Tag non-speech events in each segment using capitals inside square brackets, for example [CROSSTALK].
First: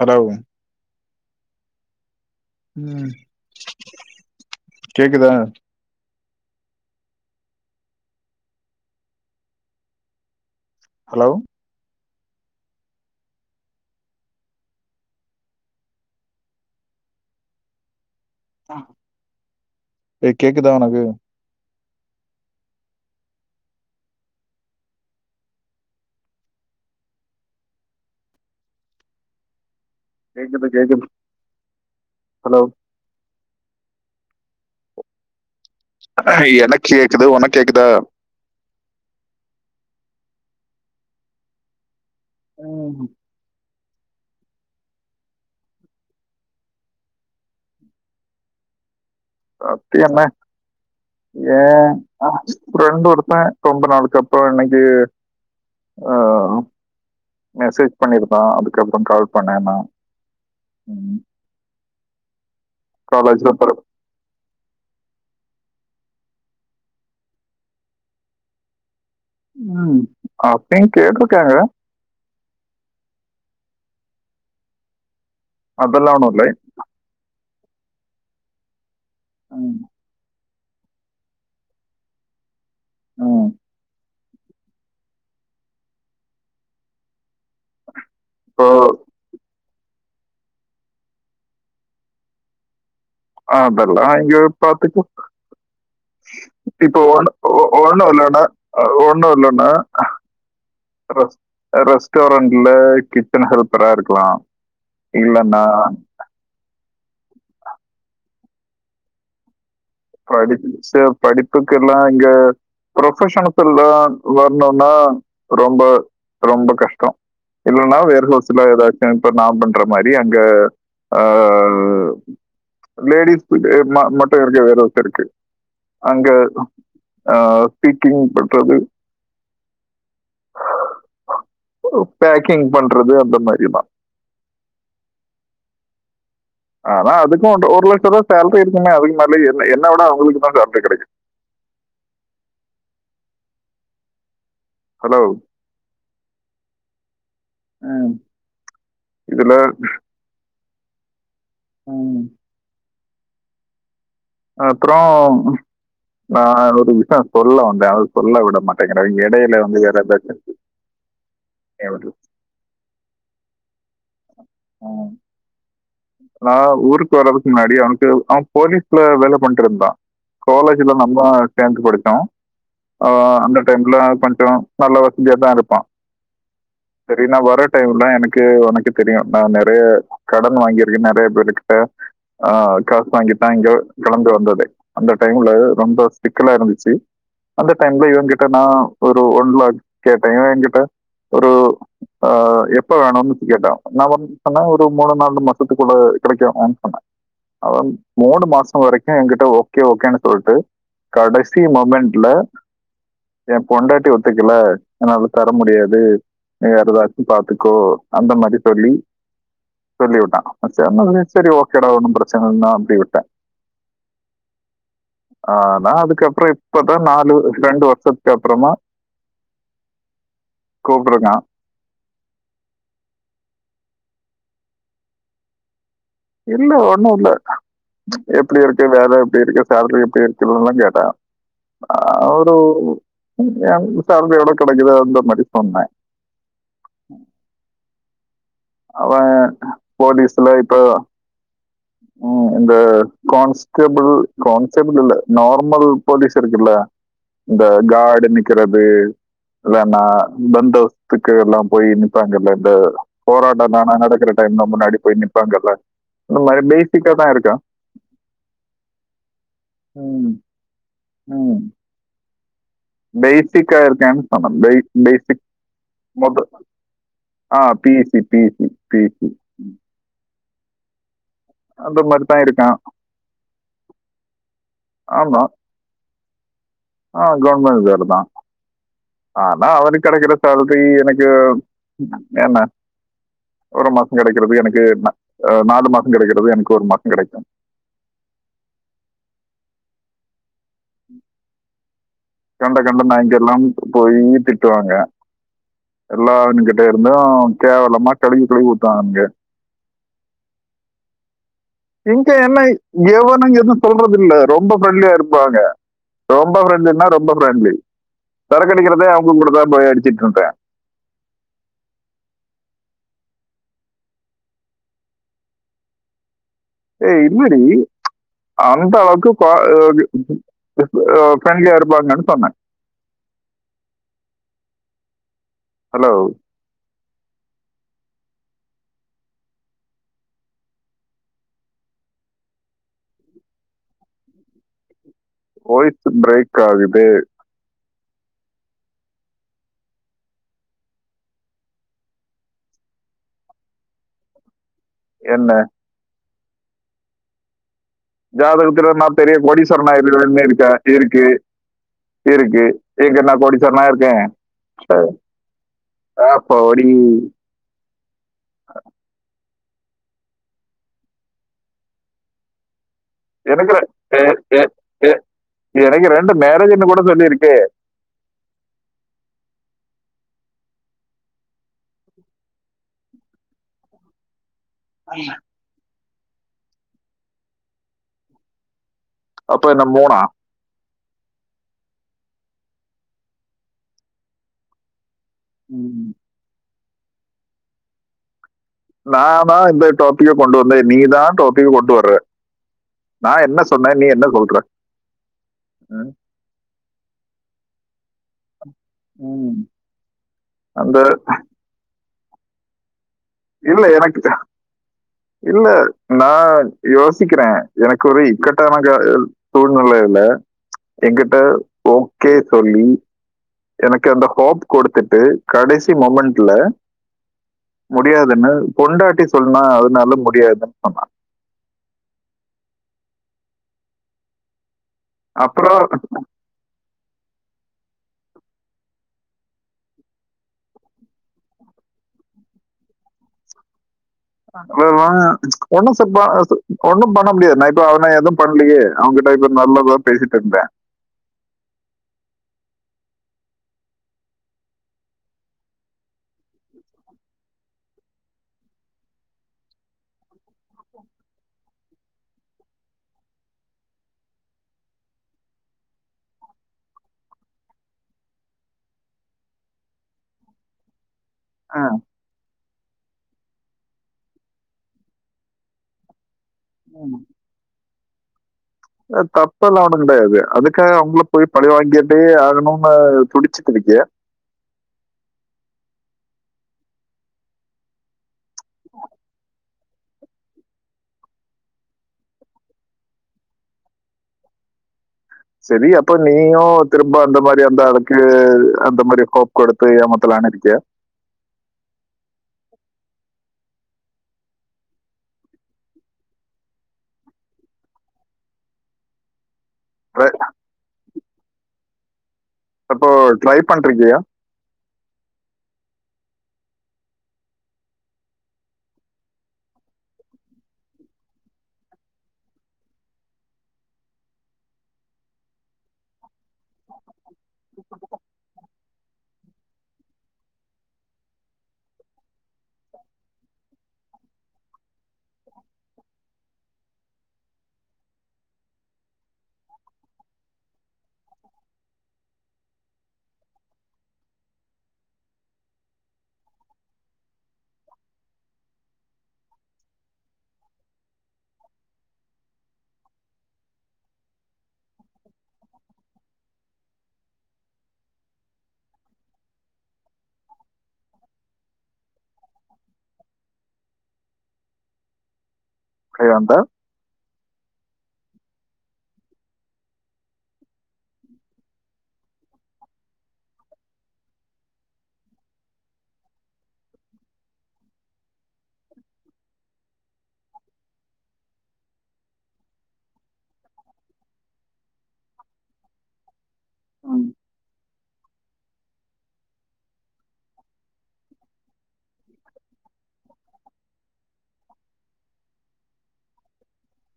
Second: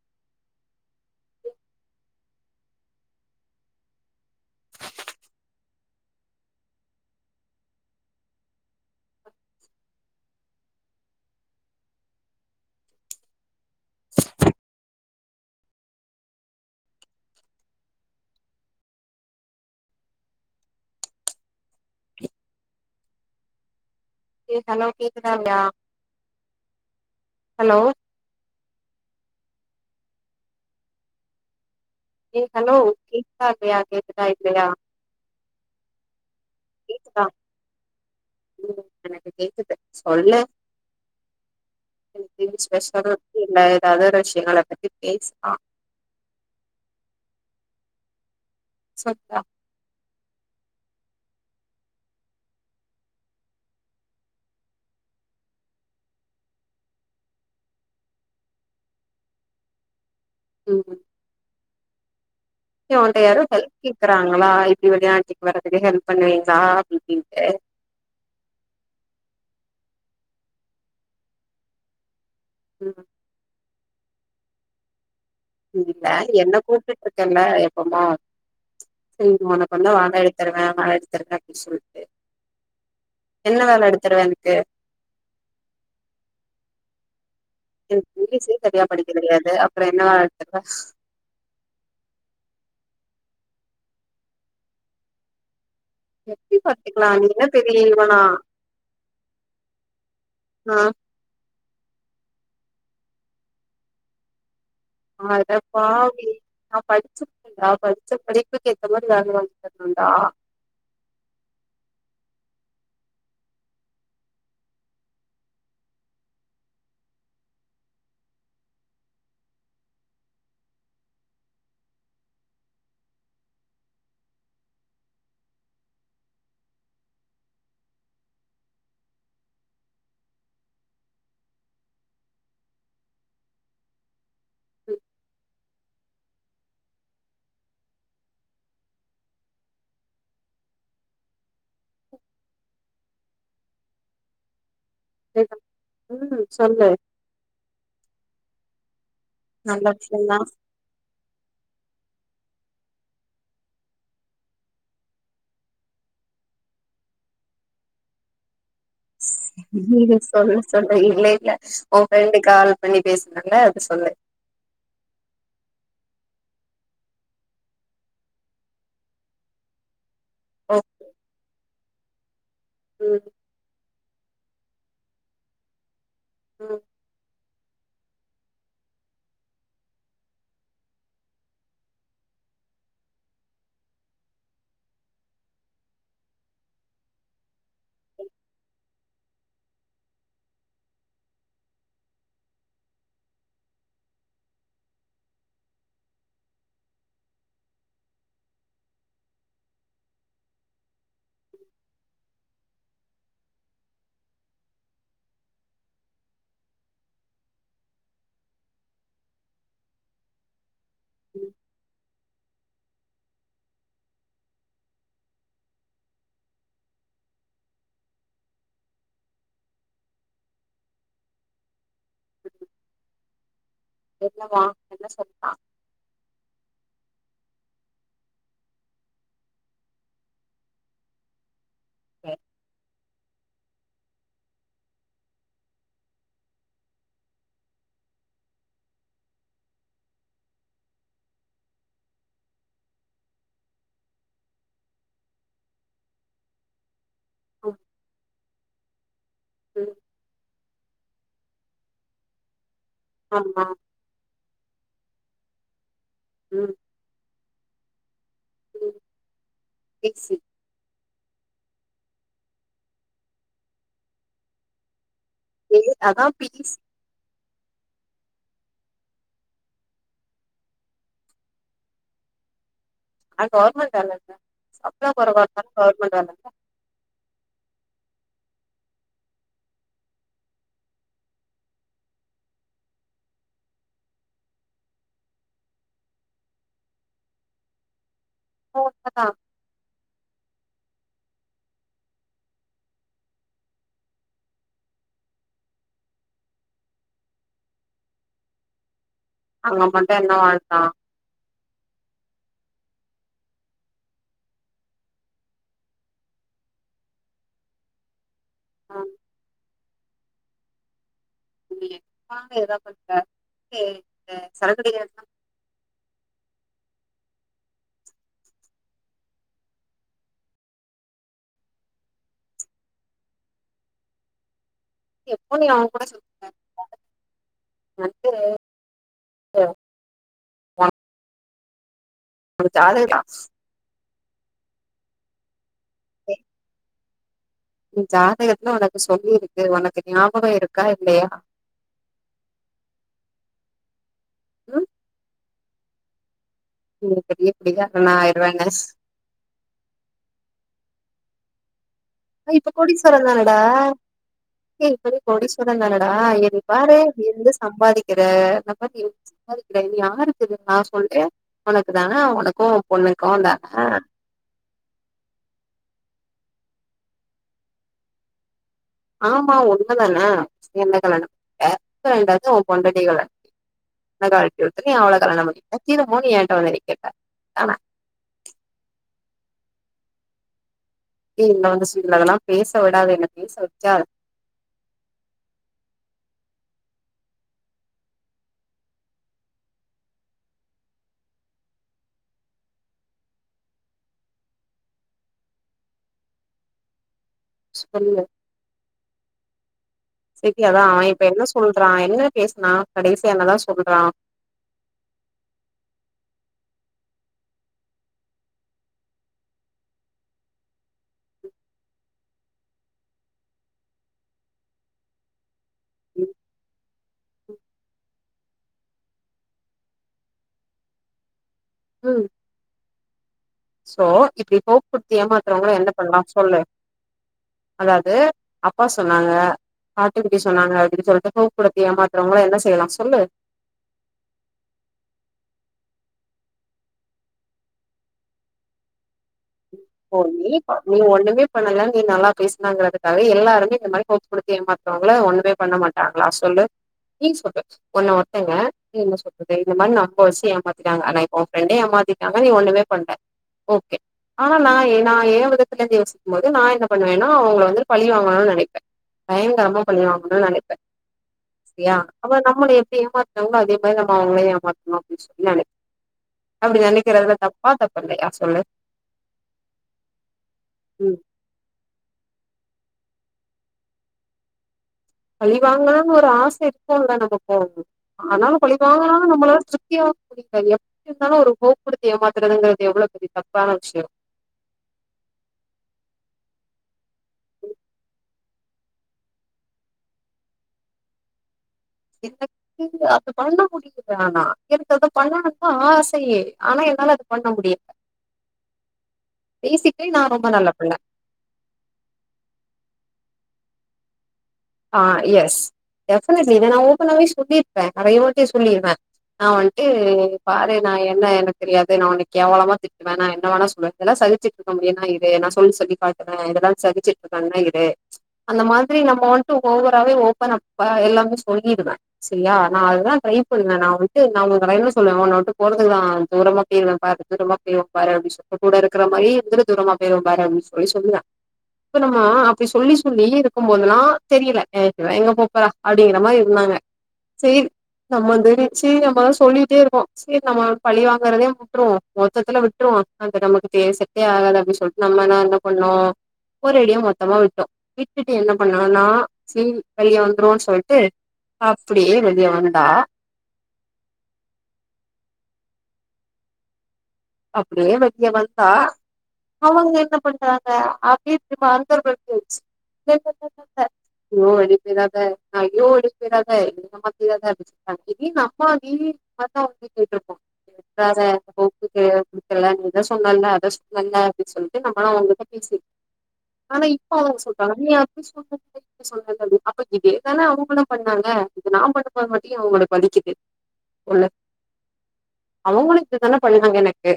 Hello உம் கேக்குதா hello ஏ கேக்குதா உனக்கு ஏ ஹலோ கேக்குதா இல்லையா ஹலோ கேக்குது கேக்குது ஏ ஹலோ கேக்தா இல்லையா கேக்குதா இல்லையா ஆ எனக்கு கேக்குதா கேக்குது உனக்கு கேக்குதா ம் எனக்கு கேக்குது சொல்லு இன்னைக்கு ம் ஸ்பெஷலா எது இல்ல ஏதாவ்து ரஷ்யங்கள பத்தி பேஸ்லா சத்த அப்டி எல்லா இல்ல ஏன் ஃப்ரெண்ட் ஒருத்தன் ரொம்ப நாளுக்கு அப்புறம் இன்னைக்கு ஆ மெசேஜ் பண்ணிருந்தான் அதுக்கப்புறம் கால் பண்ணே நா உம் ஏ ஒன்ட யாரோ காலேஜ்ல ஹெல்ப் போறப்ப கேக்குறாங்களா இப்டி வழியா ஆண்டிக்கு வரதுக்கு ஹெல்ப் பண்ணுவீங்களா அப்டி இப்டின்ட்டு உம் அப்பயு கேட்ருக்காங்க ம் இல்ல அதெல்லாம் ஒன்றும் இல்லை என்ன கூப்ட்டுட்டு இருக்கல்ல எப்போமா சரி உனக் ம் வந்தா வேல எ ததருவேன் வேல எடுத்துருவேன் அப்படின்னு சொல்லிட்டு ம் என்ன வேல எடுத்து தருவ எனக்கு எனக்கு இங்கிலீஷே இப்போ சரியா படிக்க தெரியாது அப்புறம் என்ன வா [INAUDIBLE] அதெல்லா எங்கயோ பாத்துக்கோ எப்டி இப்போ பாத்துக்கலா நீ ஒன்னு என்ன ஒ பெரிய ஒண்ணும் இவனா இல்லனா அ ஒன்னும் இல்லனா ஆ ரெஸ் ரெஸ்டாரண்ட்ல கிச்சன் ஹெல்பரா இருக்கலாம் அட இல்லைன்னா பாவி நா படி ச்சு நா படிச்ச படிப்புக்கு ஏத்த மாதிரி வேல வாங்கி தரனும்டா படிப்புக் சிஸ்டர் படிப்புக்கு எல்லாம் இங்க ப்ரொபஷனத்துல்லாம் வரணும்னா ரொம்ப ரொம்ப கஷ்டம் இல்லன்னா வேர்ஹவுஸ்ல ஏதாச்சும் இப்ப நா பண்ற மாதிரி அங்க அ லேடிஸ் ம மட்டும் இருக்க வேர் இருக்கு அங்க அ ஸ்பீக்கிங் பண்றது பேக்கிங் பண்றது அந்த மாரிதா ஆனா அதுக்கும் ஒரு லட்ச ரூபா சேல்ரி இருக்குமே அதுக்கு மேல என் என்ன விட அவுங்களுக்கு தா ஜாஸ்த்தி கிடைக்கு ஹலோ ம் சொல்லு ம் நல்லாச் சொல்னா ம் அப்றோம் நா ஒரு விஷயம் சொல்ல வந்தே அத சொல்ல விட மாட் சொல்லு சொல்லு இல்ல இல்ல பிரச்சனை உன் வருது. ஃப்ரெண்ட்டு கால் பண்ணி பேசுறாங்க அது சொல்லு ம் நா ஊருக்கு வர்றதுக்கு முன்னாடி அவனுக்கு அவன் போலீஸ்ல வேல பண்ட்டுருந்தா ஓ காலேஜ்ல நம்போ சேந்து படிச்சோம் அ ம் அந்த டைம்ல கொஞ்சம் நல்ல வசதியா தா இருப்பா நீங்க சரி நா வர டைம்ல எனக்கு ஒனக்கு தெரியு நா நெறைய கடன் வாங்கிரு க்க நெறையா பேருக்கிட்ட ஆ காசு வாங்கி தா இங்க கெளம்பி வந்ததே அந்த டைம்ல ரொம்ப சிக்கலா இருந்துச்சு அந்த டைம்ல இவங்கிட்ட நா ஒரு ஒன் லாக் கேட்டே என் கிட்ட ஒரு ஆ எப்போ வேணுன் கேட்டா நா வந்து சொன்ன ஒரு மூணு நாலு மாஸ் சத்துக்குள்ள கெடைக்கனுன் சொன்ன அவன் மூணு மாசோ வரைக்கு என் கிட்ட ஓகே ஓகேனு சொல்ட்டு கடைசி மொமண்ட்ல என் பொண்டாட்டி ஒத்துக்கல என்னால தர முடியாது நீ வேற எதாச்சு பாத்துக்கோ அந்த மாரி சொல்லி சொல்லிவுட்டா அவ சொன்னதுமே சரி ம் ஓகேடா ஒண்ணும் பிரச்சன இல்ல அப்டி விட்ட ஆனா அதுக்கப்றோ இப்பதா நாலு ரெண்டு வர்ஷத் அப்றமா கூப்ட்ருக்கா என்னவா என்ன சொல்ட்டா இல்ல ஒண்ணு இல்ல எப்டி இருக்கு வேல எப்டி இருக்கு சேல்ரி எப்டி இருக்குதுன்லா கேட்டா அ ம் ஒரு [UNINTELLIGIBLE] சேல்ரி எவ்ளோ கெடைக்குது அந்த மாரி சொன்னா அவ போலீஸ்ல இப்போ அ இந்த கான்ஸ்கபுள் கான்ஸ்ஸபுள் இல்ல நார்மல் போலீஸ் இருக்குல்ல இந்த கார்டு நிக்குறது ம் இல்லேனா பந்தோஸ்த் த்துக்கு எல்லா போய் நிப்பாங்கல்ல இந்த ஆமா போராட்டோலானா நடக்கிற டைம்ல முன்னாடி போய் நிப்பாங்கல்ல ஒ ம் லைட்டுக்கா தா இருக்கோ ம் பி சி ம் பேசிக்கா இருக்கேன் சொன்ன பே பேசிக் ஏ அதா மோடு பி சி ஆ பி யே சி பீ எ சி பி எ சி அந்த மாரிதா இருக்கா அது கவர்மெண்ட் வேலல சம்ளோ ஆமா கொறவா இருந்தாலு கவர்மெண்ட் வேலல ஆ கவர்மெண்ட் வேல தா ஆனா அவனுக் கெடைக்குற சேல்ரி எனக்கு வேணா ஒரு மாசோ கெடைக்கிறதுக்கு எனக்கு அ நாலு மாசோ கெடைக்கிறது எனக்கு ஒரு மாசோ கெடைக்கு போன் பண்ணா கண்ட கண்ட நாய்ங்கல்லாம் போய் திட்டுவாங்க எல்லாத்துகிட்ட இருந்து கேவலமா கழுவி கழுவி ஊத்துவாங்க அங்க அங்க மட்டு என்ன வாழ்தா இங்க என்ன எவனுங்க எது சொல்றது இல்ல ரொம்ப ஃப்ரென்லியா இருப்பாங்க ரொம்ப ஃப்ரெண்டுனா ரொம்ப ஃப்ரெண்ட்லி சரக்கடிக்கிறதே அவங்க கூட தா போய் அடிச்சிட்டு இருந்தே [UNINTELLIGIBLE] ஏத பண்க்க சரக்கடிக்க [INAUDIBLE] ஏ இல்லடி அந்த அளவுக்கு குவா அ உ அ ஃபிரெண்ட்லியா இருப்பாங்கன் சொன்ன எப்போ நீ அவே கூட ஹலோ சுத்துன [INAUDIBLE] வந்துரு ஒனுக்கு ஜாதக லாஸ் வாய்ஸ்ஸு ப்ரேக்காகுது ஜாதகத்துல ஒனக்கு சொல்லி இருக்கு ஒனக்கு ஞாபகோ இருக்கா இல்லையா ம் என்ன [UNINTELLIGIBLE] பிகாஸ் உன்ன ஜாதகத்துல நா பெரிய கொடீஸ்வரன் ஆய்ருவேன் இருக்கா இருக்கு இருக்கு இப்ப எங்கனா கோடீஸ்வரனா ஆய்ருக்கே ஏ இப்ப நீ கோடீஸ்வரன் தானடா எ நீ அப்படி பாரு இருந்து சம்பாதிக் கிற [UNINTELLIGIBLE] யாருக்குதுங்களா சொல்லு உனக்கு தான உனக்கு பொண்ணுக்கு தான சேர் சேர் சேர் எனக்கு ரெண்டு மேரேஜ்ஜின்னு கூட சொல்லிருக்கு ஆமா உண்மதானே என்ன கல்யாணம் கிட்ட இப்ப ரெண்டாவது உன் பொண்டாட்டி கல்யா என்ன கழ்ட்டிவுட்ட நீ அவ்ள கல்யாணம் [INAUDIBLE] திரும்பவு என்ட்ட வந்து நிக்கிற தான அப்ப என்ன மூணா ஏ இங்க வந்து சிலதெல்லா பேச விடாத என்ன பேச வெக்காத ம்ம் நானா தா இந்த டாபிக்க கொண்டு வந்த நீதா டாபிக்க கொண்டு வர்ற நா என்ன சொன்ன நீ என்ன சொல்ற அ சொல்லு உம் சரி அதா அவ இப்ப என்ன சொல்றா என்ன பேசுனா கடைசியா என்னதா இல்ல எனக்கு ஜா இல்ல நா யோசிக்கிறே எனக்கு ஒரு இக்கட்டான கா சூழ்நெலையில எங்கிட்ட ஓக்கே சொல்லி எனக்கு அந்த ஹோப் குடுத்துட்டு கடைசி மொமெண்ட்ல முடியாதுன்னு பொண்டாட்டி சொன்னா அதனால முடியாதுன் சொன்ன ம் சோ இப்டி ஹோப் குடுத்து ஏமாத்துறவங்கள அப்புறம் என்ன பண்லா சொல்லு அதாவது அப்பா சொன்னாங்க ஆட்டு குட்டி சொன்னாங்க அப்டின் சொல்ட்டு ஹோப் குடுத்த ஏமாத்துறவங்கள என்ன செய்யலா சொல்லு [UNINTELLIGIBLE] ஒண்ணு ச பா ஒண்ணும் பண்ண முடியாது னா இப்ப அவ எதும் பண்லையே அவ்ங்கிட்ட இப்ப நல்லதா பேசிட்டு போயி இருந்தே நீ ஒன்னுமே பண்ணல நீ நல்லா பேசுனங்குறதுக்காக எல்லாருமே இந்த மாரி போட்டு குடுத்து ஏமாத்துறவங்கள ஒன்னுமே பண்ண மாட் ஆ நா சொல்லு நீ சொல்லு ஒன்ன ஒருத்தவ்ங்க என்ன சொல்றது இந்த மாரி நம்ப வெச்சு ஏமாத்திட்டாங்க ஆனா இப்போ ஒரு ஃப்ரெண்டே ஏமாத்திட் டாங்க நீ ஒன்னுமே பண்ல ஓகே ஆனா நா ஏ நா ஏ விதத்துல இருந்து யோசிக்கும் போது நா என்ன பண்ணுவேனா அவ்ங்கள வந்து பழி வாங்கணுன் நெனைப்பே பயங்கரமா பழி வாங்கனுன் நெனைப்பே சேரியா அப்ப நம்மள எப்டி ஏமாத்துனாங்ளோ அதே மாரி நம்ம அவ்ங்களையு ஏமாத்தணு அப்டின் சொல்லி நெனைப் அப்டி நெனைக்கிறதுல தப்பா தப்பில்லையா சொல்லு அ தப்பெல்லா ஒன்னு கெடையாது அதுக்காக ம். அவ்ங்ள போய் பழி வாங்கிட்டே ஆகணுனு துடிச்சுக்கிருக்கியா பழி வாங்கலானு ஒரு ஆச இருக்குல்ல நம்மக்கு ஆனாலு பழி வாங்கலானு நம்மள சுத்திவ இப்ப எப்டி இருந்தாலு ஒரு ஹோப் குடுத்து ஏமாத்துறதுங்கிறது எவ்ளோ பெரிய தப்பான விஷ்ய சேரி அப்ப நீயு திரும்ப அந்த மாரி அந்த ஆளுக்கு அந்த மாரி ஹோப் குடுத்து ஏமாத்தலானு இருக்கியா எனக்கு அத்த பண்ண முடிய ஆனா எனக்கு அத பண்ணனுன்தா ஆசையே ஆனா என்னால அத பண்ண முடிய பேசிக்கலி நா ரொம்ப நல்ல புள்ள இப்போ ட்ரை பண்ட்ருக்கியா ஆ எஸ் டெஃபனெட்லி இத நா ஓப்பனாவே சொல்லிருப்பே நெறைய வாட்டி சொல்லிருவே நா வந்ட்டு இது பாரு நா என்ன எனக்கு தெரியாது நா உன்ன கேவலமா திட்டுவே நா என்ன வேணா சொல்லுவே இதெல்லா சகிச்சிட்ருக்க முடியுனா இதயே நா சொல்லி சொல்லி காட்டுவே இதெல்லா சகிச்சிட் பண்றே இது அந்த மாதிரி நம்ம வந்ட்டு ஓவராவே ஓப்பனா அப்ப எல்லாமே சொல்லிடுவே செரியா நா அததா ட்ரை பண்ணுவே நா வந்ட்டு நியாவுக இருக்க டைல்ல சொல்லுவே ஒன்ன விட்டு போறதுக்குதா தூரமா போயிருவே பாரு தூரமா போய்ருவே பாரே அப்டின் சொல் இப்ப கூட இருக்குற மாரி எந்திர துரமா போய்ருவே பாரே அப்டின் சொல்லி சொல்லுவே இப்ப நம்ம அப்டி சொல்லி சொல்லி இருக்கும்போதெல்லா தெரியல என்ன விட்டு எங்க போப்போறா அப்டிங்கிற மாரி இருந்தாங்க சேரி நம்ம வந்து நென்ச்சு நம்மதா சொல்லிட்டே இருக்கோ சேரி நம்ம பழி வாங்குறதே வுட்டுருவோ மொத்தத்துல விட்டுருவோ அந்த நமக்குதே செட்டே ஆகாது அப்டின் சொல் நம்மனா என்ன பண்ணோ ஒரேடியா மொத்தமா விட்டோ விட்டுட்டு என்ன பண்ணோனா சேரி வெளிய வந்துருவோன் சொல்ட்டு அப்டியே வெளிய வந்தா கை அந்த அப்டியே வெளிய வந்தா அவங்க என்ன பண்றாங்க அப்டின் இப்ப அந்தர் பல்ட்டி அடிச்சு என்னென்னென்னென்ன ஐயோ ஓடிப்போயிறாத ஐயோ ஓடிபோயிறாத [UNINTELLIGIBLE] திறாத அ திடீர்னு அம்மாடி அத்தா வந்து கேட்ருப்பா பேச போக்து தெளிவா குடுத்தல்ல நீ தா சொன்னல்ல அத சொன்னல்ல அப்டின் சொல்ட்டு நம்மள அவங்கள்ட்ட பேசி ஆனா இப்ப அவ்ங்க சொல்றாங்க நீ அப்டி சொன்னல்லே சொல்லாத அப்டி அப்ப இதேதானே அவுங்களு பண்ணாங்க இத நா பண்ணம் போது மட்டு ஏ அவ்களுக்கு வலிக்குது உள்ள அவுங்களு இதுதானே பண்ணா ணாங்க எனக்கு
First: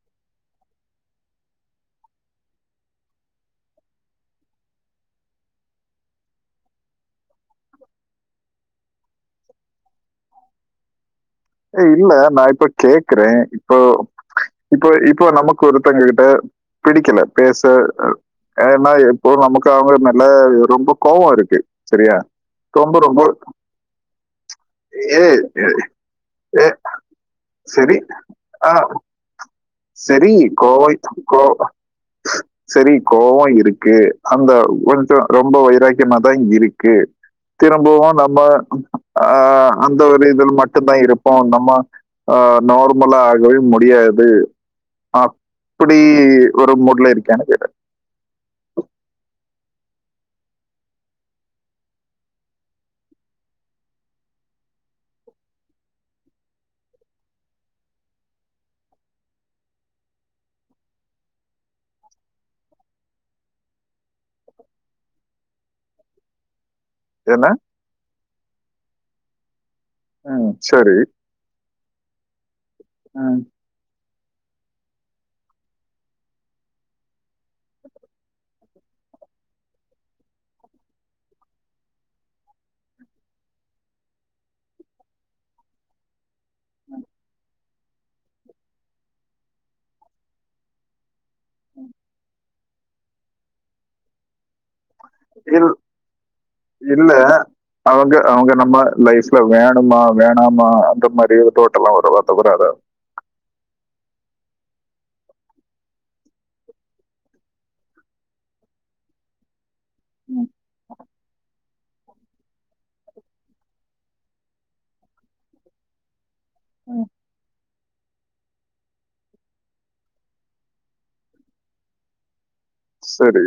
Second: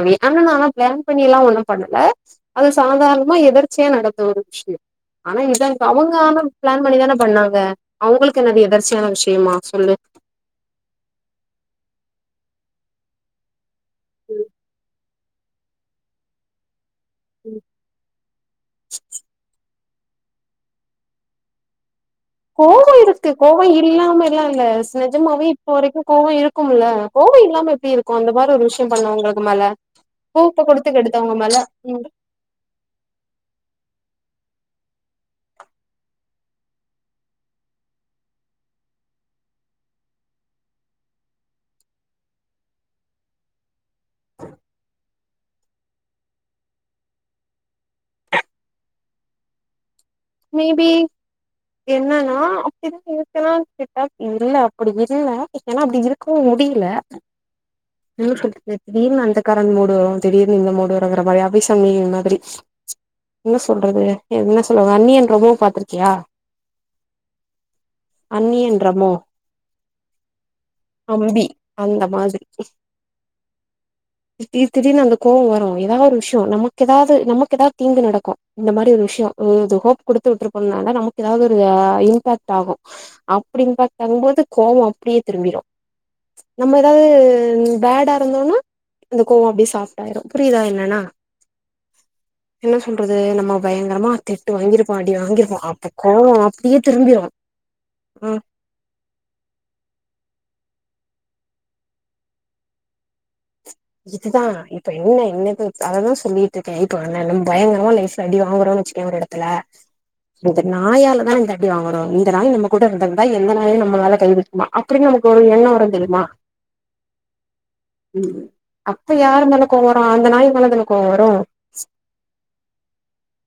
அவிய ஆனா நா ஆனா பிளான் பண்ணியெல்லா ஒன்னு பண்ணல அது சாதாரணமா எதிர்ச்சியா நடத்த ஒரு விஷ்யோ ஆனா இதுதா இப்ப அவுங்க ஆனா பிளான் பண்ணிதான பண்ணாங்க அவ்ங்களுக்கு என்னது எதர்ச்சியான விஷயமா சொல்லு ஏ இல்ல நா இப்ப கேக்குறே இப்போ இப்போ இப்போ நமக்கு ஒருத்தங்கக் கிட்ட பிடிக்கல பேச அ ஏனா எப்போ நமக்கு தா அவ்ங்க மேல ரொம்ப கோவோ இருக்கு செரியா கோவோ இருக்கு கோவோ இல்லாமலா இல்ல ஸ் ஏ நிஜமாவே இப்ப ஏ- வரைக்கு கோவோ ஏ, இருக்கும்ல கோவோ இல்லாமல எப்டி சரி இருக்கு அந்த மாரி ஒரு ஆ விஷயோ பண்ணவுங்களுக்கு மேல சரி பூப்புகுடுத்து கெடுத்தவுங்க மேல உண்டு செரி கோவோ இருக்கு அந்த ஒன் சொல் ரொம்ப வைராக்கியமதா இருக்கு திரும்பவு நம்ம ஆ அந்த ஒரு இதில் மட்டு தா இருப்போ நம்ம ஆ நார் மலா ஆகவே முடியாது அப்டி ஒரு மூட்ல இருக்கியானு கேட்டே மேபி என்னன்னா அப்டிதா இருக்கனா கேட்டா இல்ல அப்டி இல்ல ஏனா அப்டி இருக் குவு முடில இழுத்திருக்கு திடீர்னு அந்தக்காரந் மூடு வரு திடீர்னு இந்த மூடு வரோங்கிற மயா அவ்வை சண்முகி மாதிரி என்ன சொல்றது என்ன சொல்ல அந்நியன் ரெமோ பாத்திருக்கியா என்ன அந்நியன் ரெமோ ம். சரி. அம்பி அந்த மாதிரி ம். திடீர் திடீர்னு அந்த கோவோ வரு எதா ஒரு விஷயயோ நமக்கு எதாது நமக்கு எதாது தீங்கு நடக்கு இந்த மாரி ஒரு விஷ்யோ ஏது ஹோப் குடுத்து விட்ருப்போனால நமக்கு ஏதாது ஒரு இம்பேக்ட் ஆகு அப்டின் பாத்தங்போது கோவோ அப்டியே திரும்பிரு நம்ம எதாது பேடா இருந்தோனா அந்த கோவோ அப்டியே சாஃப்டாயிரு புரிதா என்னன்னா என்ன சொல்றது நம்ம பயங்கரமா திட்டு வாங்கிருப் போ அடி வாங்கிரு ப்போ இல் அப்ப கோவோ அப்டியே இல்ல. திரும்பிரு அவங்க ம் அவங்க நம்ம லைஸ் இல்ல வேணுமா வேணாமா அந்த மாரி டோட்டல்லா வரலாத் தவிர அத இதுகுதா இப்ப என்ன என்னது அததா சொல்லிட்டு ருக்கே இப்ப எ நெலம் பயங்கரமா லைஃப்ல அடி வாங்கறோனு வச்சிக்க ஒரு எட த்துல இந்த நாயாலதா இந்த அடி வாங்குறோ இந்த நாய் நம்ம கூட இருந்திருந்துதா எந்த நாயு நம்ம மேல கைவக்குமா அப்டின்னு நமக்கு ஒரு எண்ணோ வரு தெரியுமா ம் ம் அப்ப யாரு மேல கோவோ வரு அந்த நாய் மேலதான கோவோ வரு செரி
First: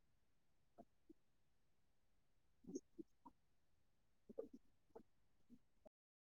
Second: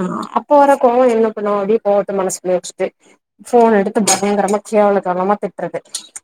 அ அப்போ வர கோவோ என்ன பண்ணு அப்டியே கோவத்த மனசுகுள்ளயே வெச்சுட்டு ஃபோன்ன எடுத்து பயங்கறமா கேவல கேவலமா திட்றது